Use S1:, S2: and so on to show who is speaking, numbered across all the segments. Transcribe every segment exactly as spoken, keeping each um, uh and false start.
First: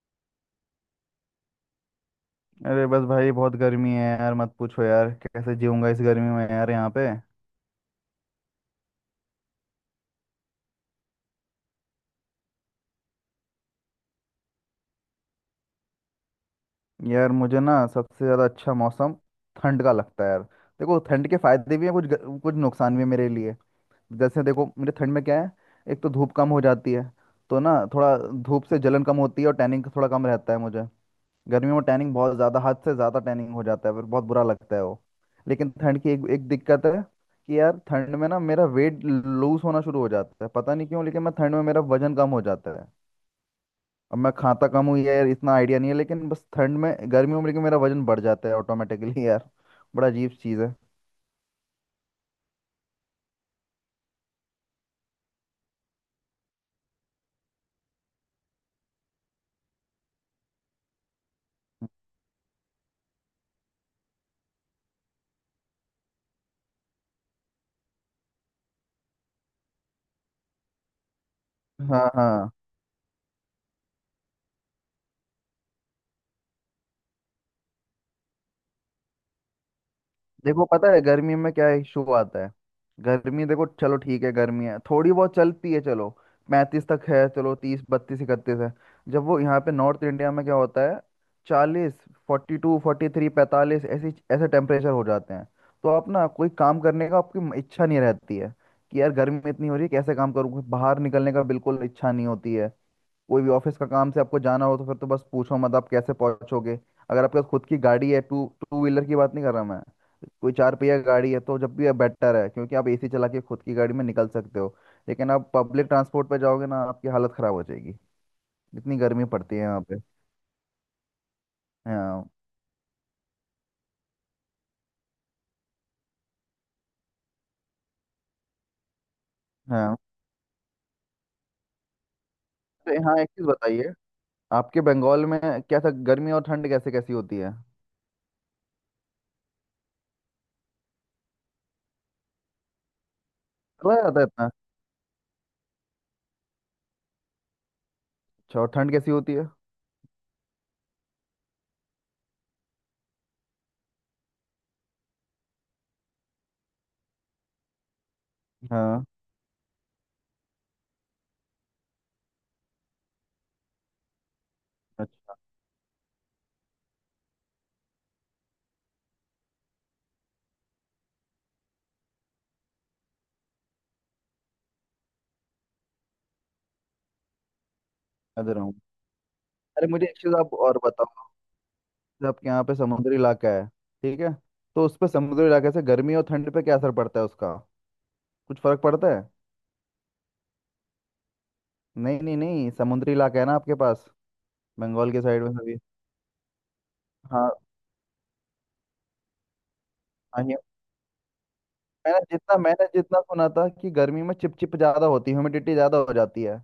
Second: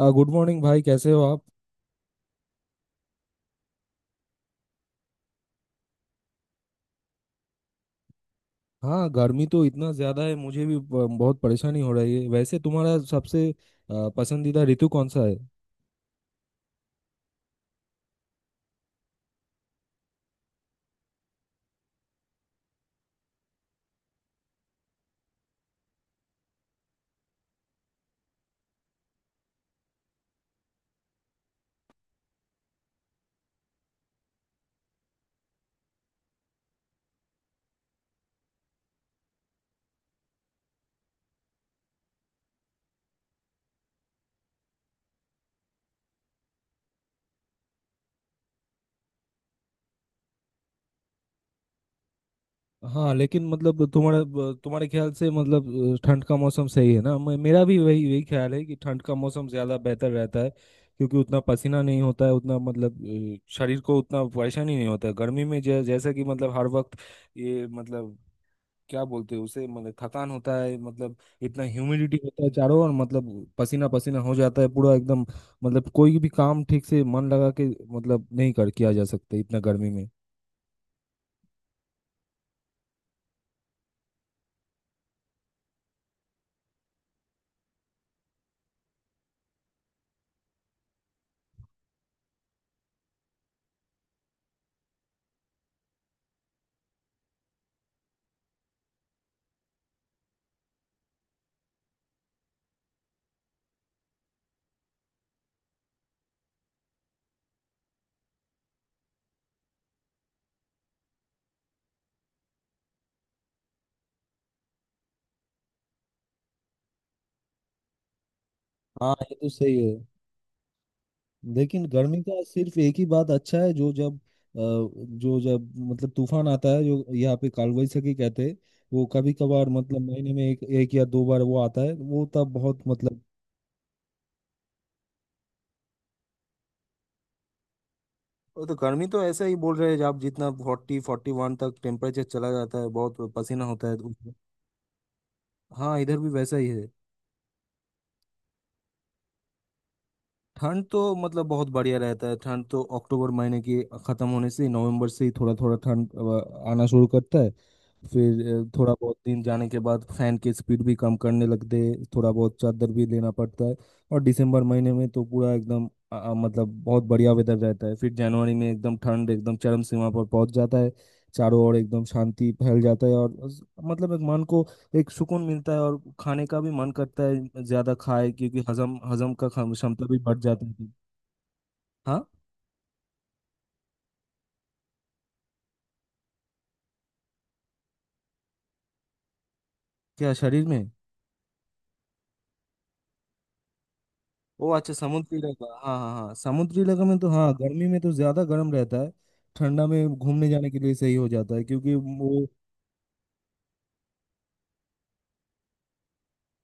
S1: आ, good morning भाई, कैसे हो आप।
S2: अरे बस भाई, बहुत गर्मी है यार। मत पूछो यार, कैसे जीऊंगा इस गर्मी में यार यहाँ पे।
S1: हाँ, गर्मी तो इतना ज़्यादा है, मुझे भी ब- बहुत परेशानी हो रही है। वैसे तुम्हारा सबसे आ, पसंदीदा ऋतु कौन सा है।
S2: यार मुझे ना सबसे ज़्यादा अच्छा मौसम ठंड का लगता है यार। देखो, ठंड के फायदे भी हैं कुछ ग- कुछ नुकसान भी है मेरे लिए। जैसे देखो मेरे ठंड में क्या है। एक तो धूप कम हो जाती है, तो ना थोड़ा धूप से जलन कम होती है और टैनिंग थोड़ा कम रहता है मुझे। गर्मियों में टैनिंग बहुत ज़्यादा, हद से ज़्यादा टैनिंग हो जाता है, फिर बहुत बुरा लगता है वो। लेकिन ठंड की एक एक दिक्कत है कि यार, ठंड में ना मेरा वेट लूज होना शुरू हो जाता है, पता नहीं क्यों। लेकिन मैं ठंड में, मेरा वजन कम हो जाता है। अब मैं खाता कम हूँ यार, इतना आइडिया नहीं है, लेकिन बस ठंड में, गर्मियों में लेकिन मेरा वजन बढ़ जाता है ऑटोमेटिकली यार। बड़ा अजीब चीज़ है।
S1: हाँ, लेकिन मतलब तुम्हारा ब- तुम्हारे ख्याल से मतलब अ, ठंड का मौसम सही है ना। मे- मेरा भी वही वही ख्याल है कि ठंड का मौसम ज़्यादा बेहतर रहता है, क्योंकि उतना पसीना नहीं होता है, उतना मतलब अ, शरीर को उतना परेशानी नहीं होता है गर्मी में। जै, जैसा कि मतलब हर वक्त ये मतलब क्या बोलते हैं उसे, मतलब थकान होता है मतलब। इतना
S2: हाँ
S1: ह्यूमिडिटी होता है
S2: हाँ।
S1: चारों ओर मतलब पसीना पसीना हो जाता है पूरा एकदम। मतलब कोई भी काम ठीक से मन लगा के मतलब नहीं कर किया जा सकता इतना गर्मी में।
S2: देखो, पता है गर्मी में क्या इशू आता है। गर्मी, देखो चलो ठीक है, गर्मी है थोड़ी बहुत, चलती है चलो। पैंतीस तक है चलो, तीस बत्तीस इकतीस है। जब वो यहाँ पे नॉर्थ इंडिया में क्या होता है, चालीस, फोर्टी टू फोर्टी थ्री पैंतालीस, ऐसी ऐसे टेम्परेचर हो जाते हैं। तो आप ना कोई काम करने का आपकी इच्छा नहीं रहती है कि यार, गर्मी में इतनी हो रही है, कैसे काम करूँ। बाहर निकलने का बिल्कुल इच्छा नहीं होती है। कोई भी ऑफिस का काम से आपको जाना हो तो फिर तो बस पूछो मत, आप कैसे पहुंचोगे। अगर आपके पास खुद की गाड़ी है, टू टू व्हीलर की बात नहीं कर रहा मैं, कोई चार पहिया गाड़ी है, तो जब भी बेटर है, क्योंकि आप एसी चला के खुद की गाड़ी में निकल सकते हो। लेकिन आप पब्लिक ट्रांसपोर्ट पर जाओगे ना, आपकी हालत खराब हो जाएगी, इतनी
S1: हाँ,
S2: गर्मी
S1: ये तो
S2: पड़ती है
S1: सही
S2: यहाँ
S1: है।
S2: पे।
S1: लेकिन गर्मी
S2: हाँ
S1: का सिर्फ एक ही बात अच्छा है, जो जब अ, जो जब मतलब तूफान आता है, जो यहाँ पे कालवैसाखी कहते हैं। वो कभी कभार
S2: हाँ।
S1: मतलब महीने में एक एक या दो बार वो आता है, वो तब बहुत
S2: तो हाँ,
S1: मतलब।
S2: एक चीज बताइए, आपके बंगाल में कैसा गर्मी और ठंड कैसे कैसी होती है।
S1: वो तो गर्मी तो ऐसा ही बोल रहे हैं, जब जितना फोर्टी फोर्टी वन तक टेम्परेचर चला जाता है, बहुत पसीना होता
S2: चला
S1: है तो
S2: जाता है
S1: उसमें।
S2: इतना?
S1: हाँ, इधर भी वैसा ही है।
S2: अच्छा, और ठंड कैसी होती है?
S1: ठंड तो मतलब बहुत बढ़िया रहता है, ठंड तो अक्टूबर महीने के ख़त्म होने से नवंबर से ही थोड़ा थोड़ा ठंड अ, आना शुरू करता है। फिर अ, थोड़ा
S2: हाँ।
S1: बहुत दिन जाने के बाद फैन की स्पीड भी कम करने लगते हैं, थोड़ा बहुत चादर भी लेना पड़ता है। और दिसंबर महीने में तो
S2: अच्छा।
S1: पूरा एकदम अ, अ, मतलब बहुत बढ़िया वेदर रहता है। फिर जनवरी में एकदम ठंड एकदम चरम सीमा पर पहुंच जाता है। चारों ओर एकदम शांति फैल जाता है, और उस- मतलब एक मन को एक सुकून मिलता है। और खाने का भी मन करता है, ज्यादा खाए,
S2: समझ रहा
S1: क्योंकि
S2: हूँ।
S1: हजम हजम का खम-
S2: अरे
S1: क्षमता
S2: मुझे
S1: भी
S2: एक चीज
S1: बढ़
S2: आप
S1: जाती
S2: और
S1: है।
S2: बताओ,
S1: हाँ।
S2: आपके यहाँ पे समुद्री इलाका है ठीक है, तो उस पे समुद्री इलाके से गर्मी और ठंड पे क्या असर पड़ता है उसका, कुछ फर्क पड़ता है?
S1: क्या शरीर में।
S2: नहीं नहीं नहीं, समुद्री इलाका है ना आपके पास,
S1: ओ अच्छा,
S2: बंगाल के
S1: समुद्री
S2: साइड में
S1: इलाका,
S2: सभी।
S1: हाँ हाँ हाँ। समुद्री इलाका में तो हाँ,
S2: हाँ।
S1: गर्मी में तो ज्यादा गर्म रहता है। ठंडा में
S2: हाँ,
S1: घूमने
S2: ये-
S1: जाने के लिए सही हो जाता है, क्योंकि
S2: मैंने
S1: वो
S2: जितना मैंने जितना सुना था कि गर्मी में चिपचिप ज्यादा होती है, ह्यूमिडिटी ज्यादा हो जाती है।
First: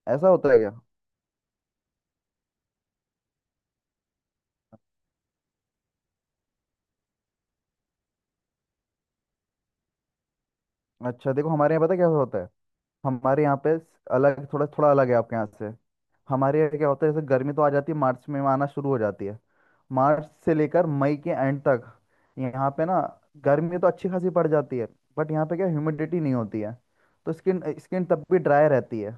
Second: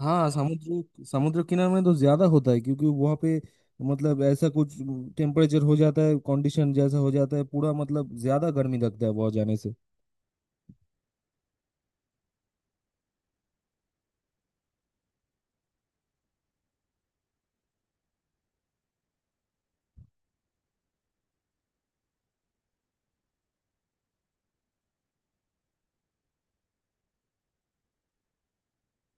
S1: हाँ
S2: ऐसा होता है क्या?
S1: समुद्र समुद्र किनारे में तो ज्यादा होता है, क्योंकि वहाँ पे मतलब ऐसा कुछ टेम्परेचर हो जाता है, कंडीशन जैसा हो जाता है पूरा, मतलब ज्यादा गर्मी लगता है वहाँ जाने से।
S2: अच्छा देखो, हमारे यहाँ पता है क्या होता है, हमारे यहाँ पे अलग, थोड़ा थोड़ा अलग है आपके यहाँ से। हमारे यहाँ क्या होता है, जैसे गर्मी तो आ जाती है मार्च में, आना शुरू हो जाती है। मार्च से लेकर मई के एंड तक यहाँ पे ना, गर्मी तो अच्छी खासी पड़ जाती है, बट यहाँ पे क्या, ह्यूमिडिटी नहीं होती है। तो स्किन स्किन तब भी ड्राई रहती है।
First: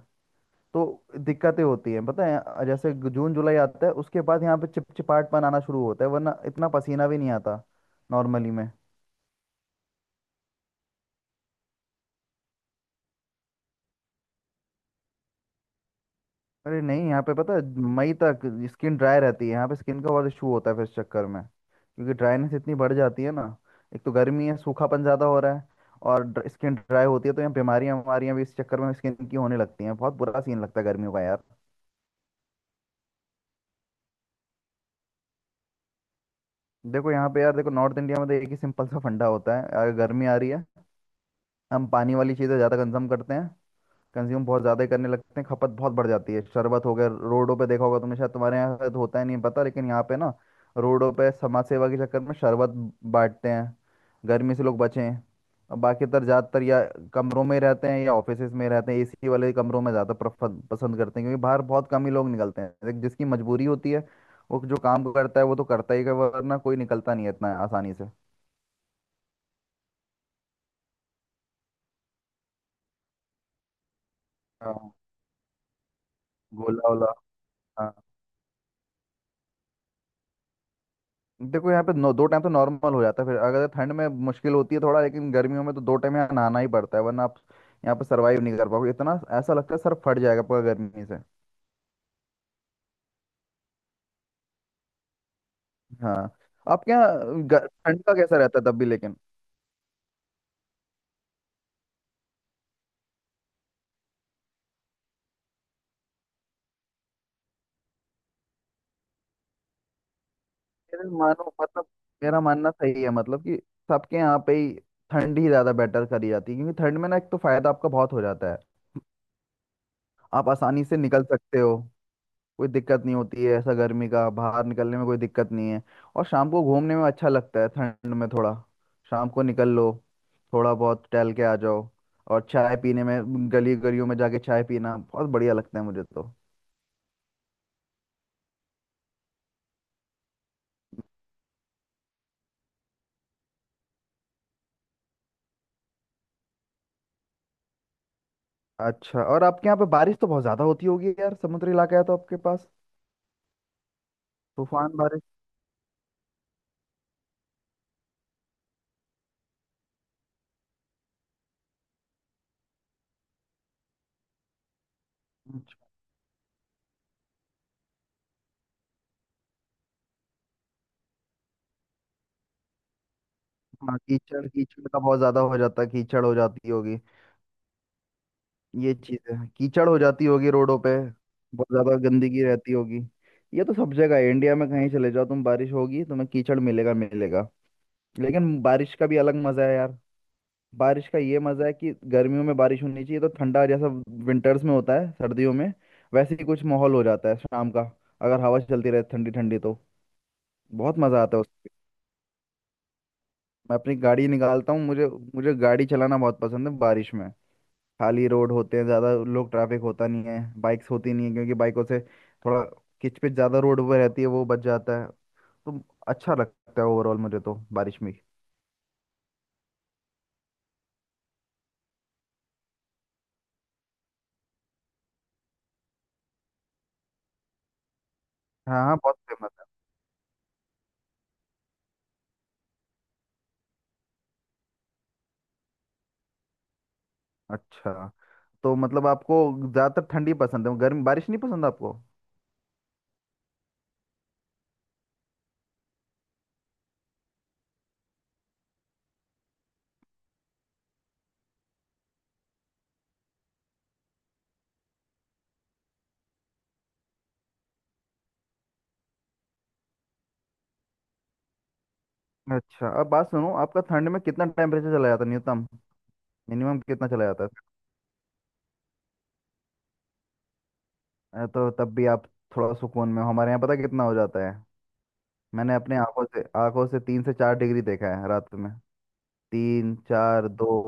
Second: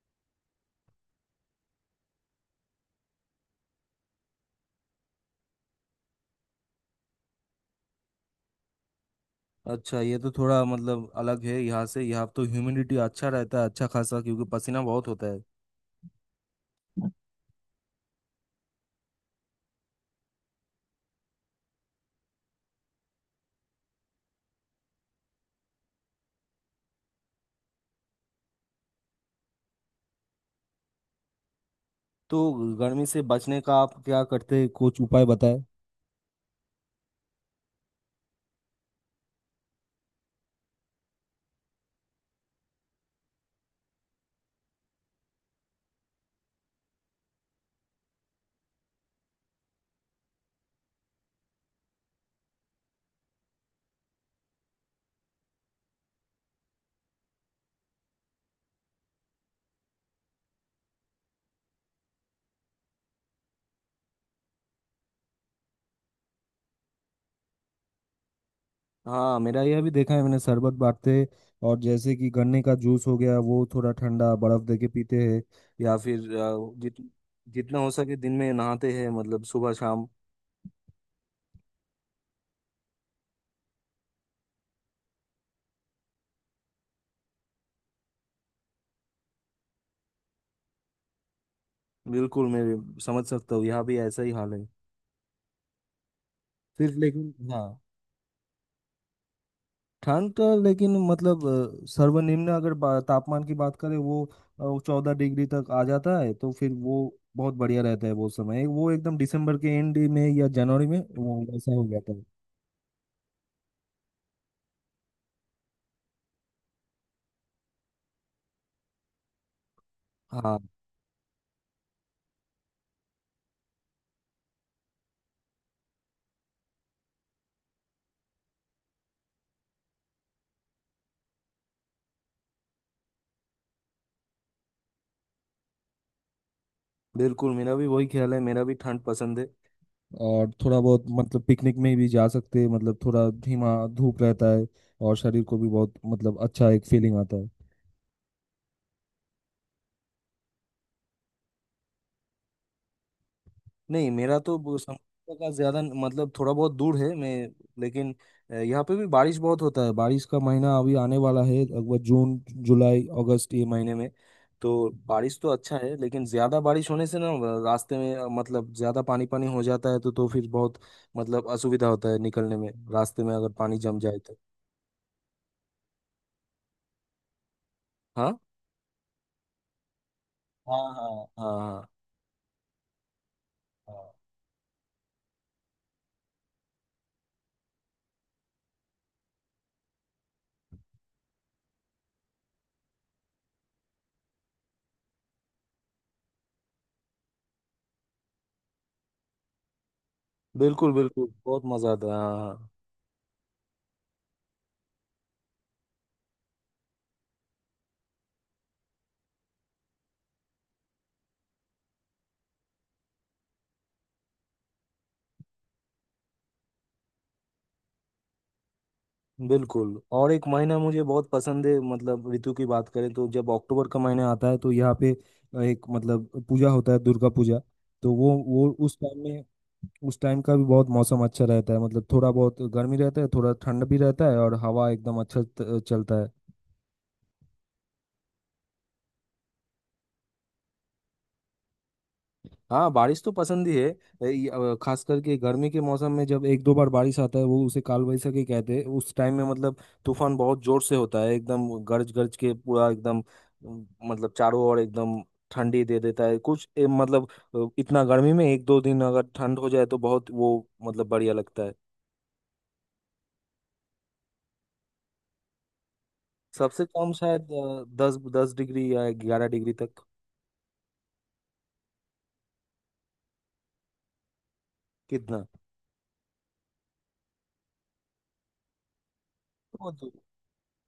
S2: तो दिक्कतें होती हैं, पता है जैसे ग- जून जुलाई आता है उसके बाद, यहाँ पे चिपचिपाहट पन आना शुरू होता है, वरना इतना पसीना भी नहीं आता नॉर्मली में।
S1: अच्छा, ये तो थोड़ा मतलब अलग है यहाँ से। यहाँ तो ह्यूमिडिटी अच्छा रहता है, अच्छा खासा, क्योंकि पसीना बहुत होता है
S2: अरे नहीं, यहाँ पे पता है मई तक स्किन ड्राई रहती है, यहाँ पे स्किन का बहुत इशू होता है फिर इस चक्कर में, क्योंकि ड्राइनेस इतनी बढ़ जाती है ना। एक तो गर्मी है, सूखापन ज़्यादा हो रहा है और स्किन ड्राई होती है, तो यहाँ बीमारियाँ बीमारियाँ भी इस चक्कर में स्किन की होने लगती हैं। बहुत बुरा सीन लगता है गर्मियों का यार।
S1: तो। गर्मी से बचने का आप क्या करते हैं, कुछ उपाय बताएं।
S2: देखो यहाँ पे यार, देखो नॉर्थ इंडिया में तो एक ही सिंपल सा फंडा होता है, अगर गर्मी आ रही है, हम पानी वाली चीज़ें ज़्यादा कंज्यूम करते हैं। कंज्यूम बहुत ज़्यादा ही करने लगते हैं, खपत बहुत बढ़ जाती है। शरबत हो गया, रोडों पे देखा होगा तुमने, शायद तुम्हारे यहाँ शायद होता ही नहीं पता, लेकिन यहाँ पे ना, रोडों पे समाज सेवा के चक्कर में शरबत बांटते हैं, गर्मी से लोग बचें। और बाकी तर ज़्यादातर या कमरों में रहते हैं, या ऑफिसेज में रहते हैं, एसी वाले कमरों में ज़्यादा प्रफ- पसंद करते हैं, क्योंकि बाहर बहुत कम ही लोग निकलते हैं। एक जिसकी मजबूरी होती है, वो जो काम करता है वो तो करता ही है, वरना कोई निकलता नहीं है इतना आसानी से।
S1: हाँ, मेरा यह भी देखा है मैंने, शरबत बांटते हैं, और जैसे कि गन्ने का जूस हो गया, वो थोड़ा ठंडा बर्फ दे के
S2: हाँ।
S1: पीते हैं, या फिर अ,
S2: गोला
S1: जित
S2: वोला।
S1: जितना हो सके दिन में नहाते हैं, मतलब सुबह शाम।
S2: देखो यहाँ पे नौ, दो टाइम तो नॉर्मल हो जाता है, फिर अगर ठंड में मुश्किल होती है थोड़ा, लेकिन गर्मियों में तो दो टाइम यहाँ नहाना ही पड़ता है, वरना आप यहाँ पे सरवाइव नहीं कर पाओगे। इतना ऐसा लगता है सर फट जाएगा पूरा गर्मी से।
S1: बिल्कुल, मैं समझ सकता हूँ, यहाँ भी ऐसा ही हाल है।
S2: हाँ। आपके
S1: फिर लेकिन
S2: यहाँ
S1: हाँ,
S2: ग- ठंड का कैसा रहता है तब भी लेकिन?
S1: ठंड का लेकिन मतलब अ, सर्वनिम्न अगर बा- तापमान की बात करें, वो चौदह डिग्री तक आ जाता है। तो फिर वो बहुत बढ़िया रहता है वो समय, वो एकदम दिसंबर के एंड में या जनवरी में
S2: मेरे
S1: वो
S2: मानो
S1: वैसा
S2: मतलब,
S1: हो जाता है।
S2: मेरा मानना सही है मतलब कि सबके यहाँ पे ही ठंड ही ज़्यादा बेटर करी जाती है, क्योंकि ठंड में ना एक तो फायदा आपका बहुत हो जाता है, आप
S1: हाँ,
S2: आसानी से निकल सकते हो। कोई दिक्कत नहीं होती है ऐसा गर्मी का, बाहर निकलने में कोई दिक्कत नहीं है, और शाम को घूमने में अच्छा लगता है ठंड में। थोड़ा शाम को निकल लो, थोड़ा बहुत टहल के आ जाओ, और चाय पीने में गली गलियों में जाके चाय पीना बहुत बढ़िया लगता है मुझे तो।
S1: बिल्कुल मेरा भी वही ख्याल है, मेरा भी ठंड पसंद है। और थोड़ा बहुत मतलब पिकनिक में भी जा सकते हैं, मतलब थोड़ा धीमा धूप रहता है, और शरीर को भी बहुत मतलब अच्छा एक फीलिंग आता है।
S2: अच्छा, और आपके यहाँ पे बारिश तो बहुत ज्यादा होती होगी यार, समुद्री इलाका है तो आपके पास,
S1: नहीं, मेरा तो वो
S2: तूफान बारिश।
S1: समुद्र का ज्यादा न- मतलब थोड़ा बहुत दूर है मैं, लेकिन अ, यहाँ पे भी बारिश बहुत होता है। बारिश का महीना अभी आने वाला है, लगभग जून जुलाई अगस्त ये महीने में। तो बारिश तो अच्छा
S2: अच्छा।
S1: है, लेकिन ज्यादा बारिश होने से ना अ, रास्ते में अ, मतलब ज्यादा पानी पानी हो जाता है, तो तो फिर बहुत मतलब असुविधा होता है निकलने में, रास्ते में अगर पानी
S2: हाँ,
S1: जम जाए तो।
S2: कीचड़, कीचड़ का बहुत ज्यादा हो जाता है, कीचड़ हो जाती होगी।
S1: हाँ
S2: ये चीज है, कीचड़ हो जाती होगी
S1: हाँ
S2: रोडों पे,
S1: हाँ हाँ।
S2: बहुत
S1: हाँ
S2: ज्यादा गंदगी रहती होगी। ये तो सब
S1: हाँ।
S2: जगह है इंडिया में, कहीं चले जाओ तुम बारिश होगी, तुम्हें कीचड़ मिलेगा मिलेगा। लेकिन बारिश का भी अलग मजा है यार। बारिश का ये मजा है कि गर्मियों में बारिश होनी चाहिए, तो ठंडा जैसा विंटर्स में होता है, सर्दियों में, वैसे ही कुछ माहौल हो जाता है शाम का, अगर हवा चलती रहे ठंडी ठंडी तो।
S1: बिल्कुल
S2: बहुत मजा
S1: बिल्कुल,
S2: आता है
S1: बहुत
S2: उसमें।
S1: मजा आता है, हाँ हाँ।
S2: मैं अपनी गाड़ी निकालता हूँ, मुझे, मुझे गाड़ी चलाना बहुत पसंद है बारिश में। खाली रोड होते हैं, ज़्यादा लोग ट्रैफिक होता नहीं है, बाइक्स होती नहीं है, क्योंकि बाइकों से थोड़ा किचपिच ज़्यादा रोड पर रहती है, वो बच जाता है। तो अच्छा लगता है ओवरऑल मुझे तो बारिश में।
S1: बिल्कुल। और एक महीना मुझे बहुत पसंद है, मतलब ऋतु की बात करें तो, जब अक्टूबर का महीना आता है, तो यहाँ पे एक मतलब पूजा होता है, दुर्गा पूजा। तो वो वो
S2: हाँ
S1: उस
S2: हाँ, बहुत
S1: टाइम में
S2: फेमस है।
S1: उस टाइम का भी बहुत मौसम अच्छा रहता है, मतलब थोड़ा बहुत गर्मी रहता है, थोड़ा ठंड भी रहता है, और हवा एकदम अच्छा त- चलता है।
S2: अच्छा, तो मतलब आपको ज़्यादातर ठंडी पसंद है, गर्मी बारिश नहीं पसंद आपको।
S1: हाँ, बारिश तो पसंद ही है। ए, ये, अ, खास करके गर्मी के मौसम में जब एक दो बार बारिश आता है, वो उसे काल वैसाखी कहते हैं। उस टाइम में मतलब तूफान बहुत जोर से होता है, एकदम गरज गरज के पूरा एकदम अम, मतलब चारों ओर एकदम ठंडी दे देता है कुछ ए, मतलब अ, इतना गर्मी में एक दो दिन अगर ठंड हो जाए तो बहुत वो मतलब बढ़िया लगता है।
S2: अच्छा, अब बात सुनो, आपका ठंड में कितना टेम्परेचर चला जाता है न्यूनतम, मिनिमम
S1: सबसे
S2: कितना
S1: कम
S2: चला जाता
S1: शायद अ, दस दस डिग्री या ग्यारह डिग्री तक।
S2: है? अ, तो तब भी आप थोड़ा सुकून में हो। हमारे यहाँ पता कितना हो जाता है?
S1: कितना।
S2: मैंने अपने आंखों से आंखों से तीन से चार डिग्री देखा है रात में,
S1: वो
S2: तीन
S1: तो
S2: चार दो।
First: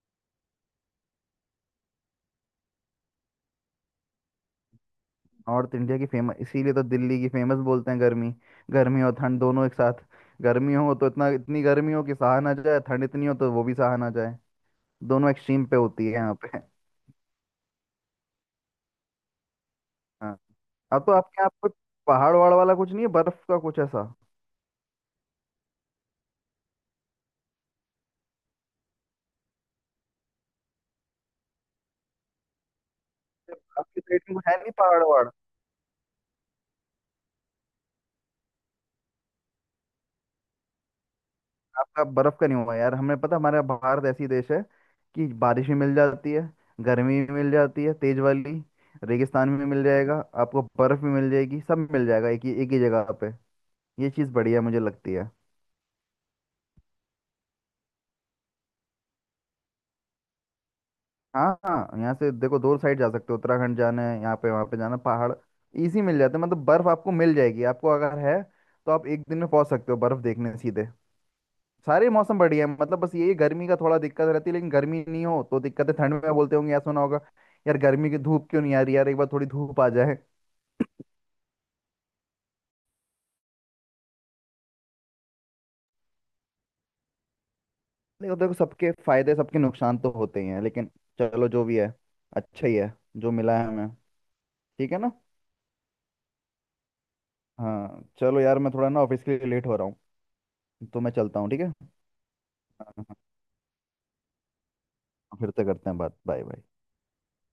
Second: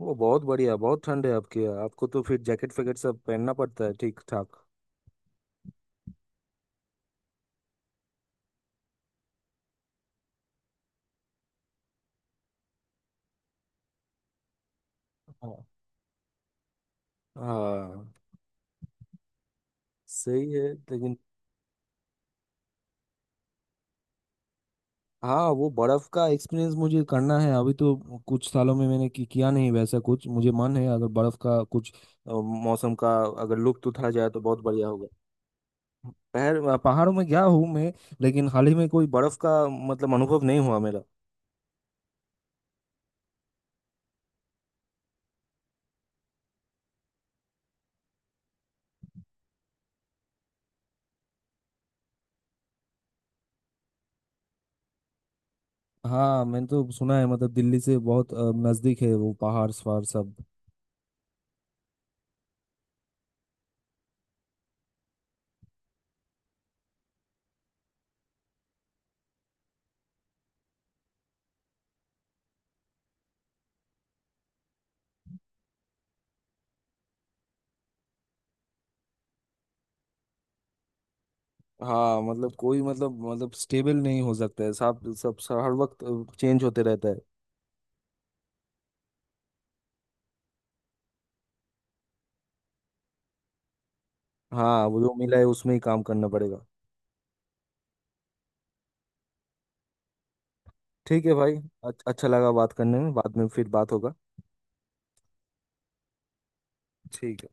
S1: वो बहुत बढ़िया, बहुत ठंड है आपके यहाँ, आपको तो फिर जैकेट फैकेट सब पहनना पड़ता है। ठीक
S2: नॉर्थ इंडिया की फेमस इसीलिए तो दिल्ली की फेमस बोलते हैं, गर्मी गर्मी और ठंड दोनों एक साथ। गर्मी हो तो इतना इतनी गर्मी हो कि सहा ना जाए, ठंड इतनी हो तो वो भी सहा ना जाए। दोनों
S1: ठाक।
S2: एक्सट्रीम पे होती है यहाँ पे।
S1: हाँ,
S2: हाँ।
S1: सही है
S2: अब तो
S1: लेकिन।
S2: आपके यहाँ पे पहाड़ वहाड़ वाला कुछ नहीं है, बर्फ का कुछ ऐसा?
S1: हाँ, वो बर्फ का एक्सपीरियंस मुझे करना है अभी तो। कुछ सालों में मैंने कि, किया नहीं वैसा कुछ, मुझे मन है अगर बर्फ का कुछ अ, मौसम का अगर लुत्फ
S2: आपकी
S1: उठा
S2: साइड
S1: जाए
S2: में
S1: तो
S2: कुछ है
S1: बहुत
S2: नहीं
S1: बढ़िया
S2: पहाड़
S1: होगा।
S2: वहाड़?
S1: पहर पहाड़ों में गया हूँ मैं, लेकिन हाल ही में कोई बर्फ का मतलब अनुभव नहीं हुआ मेरा।
S2: आपका बर्फ का नहीं हुआ यार? हमें पता, हमारा भारत ऐसी देश है कि बारिश भी मिल जाती है, गर्मी भी मिल जाती है तेज वाली, रेगिस्तान भी मिल जाएगा, आपको बर्फ भी मिल जाएगी, सब मिल जाएगा एक ही एक ही जगह। ये चीज़ बढ़िया मुझे लगती है।
S1: हाँ, मैंने तो सुना है मतलब दिल्ली से बहुत अ, नजदीक है वो पहाड़ सवार सब।
S2: हाँ हाँ, यहाँ से देखो दो साइड जा सकते हो। उत्तराखंड जाना है यहाँ पे, वहाँ पे जाना, पहाड़ इजी मिल जाते हैं, मतलब बर्फ आपको मिल जाएगी आपको अगर है, तो आप एक दिन में पहुँच सकते हो बर्फ देखने सीधे। सारे मौसम बढ़िया है, मतलब बस ये गर्मी का थोड़ा दिक्कत रहती है, लेकिन गर्मी नहीं हो तो दिक्कत है। ठंड में बोलते होंगे यार, सुना होगा, यार गर्मी की धूप क्यों नहीं आ रही यार, एक बार थोड़ी धूप आ जाए।
S1: हाँ, मतलब कोई मतलब मतलब स्टेबल नहीं हो सकता है, सब सब सब- हर वक्त चेंज होते रहता है।
S2: देखो देखो, सबके फायदे सबके नुकसान तो होते ही हैं, लेकिन चलो जो भी है अच्छा ही है, जो मिला है हमें।
S1: हाँ,
S2: ठीक है
S1: वो
S2: ना।
S1: जो मिला है उसमें ही काम करना पड़ेगा।
S2: हाँ चलो यार, मैं थोड़ा ना ऑफिस के लिए लेट हो रहा हूँ, तो मैं
S1: ठीक है
S2: चलता हूँ
S1: भाई,
S2: ठीक है।
S1: अच- अच्छा लगा बात
S2: हाँ,
S1: करने
S2: हाँ,
S1: में,
S2: हाँ,
S1: बाद में फिर बात होगा।
S2: फिर से करते हैं बात, बाय बाय।
S1: ठीक है।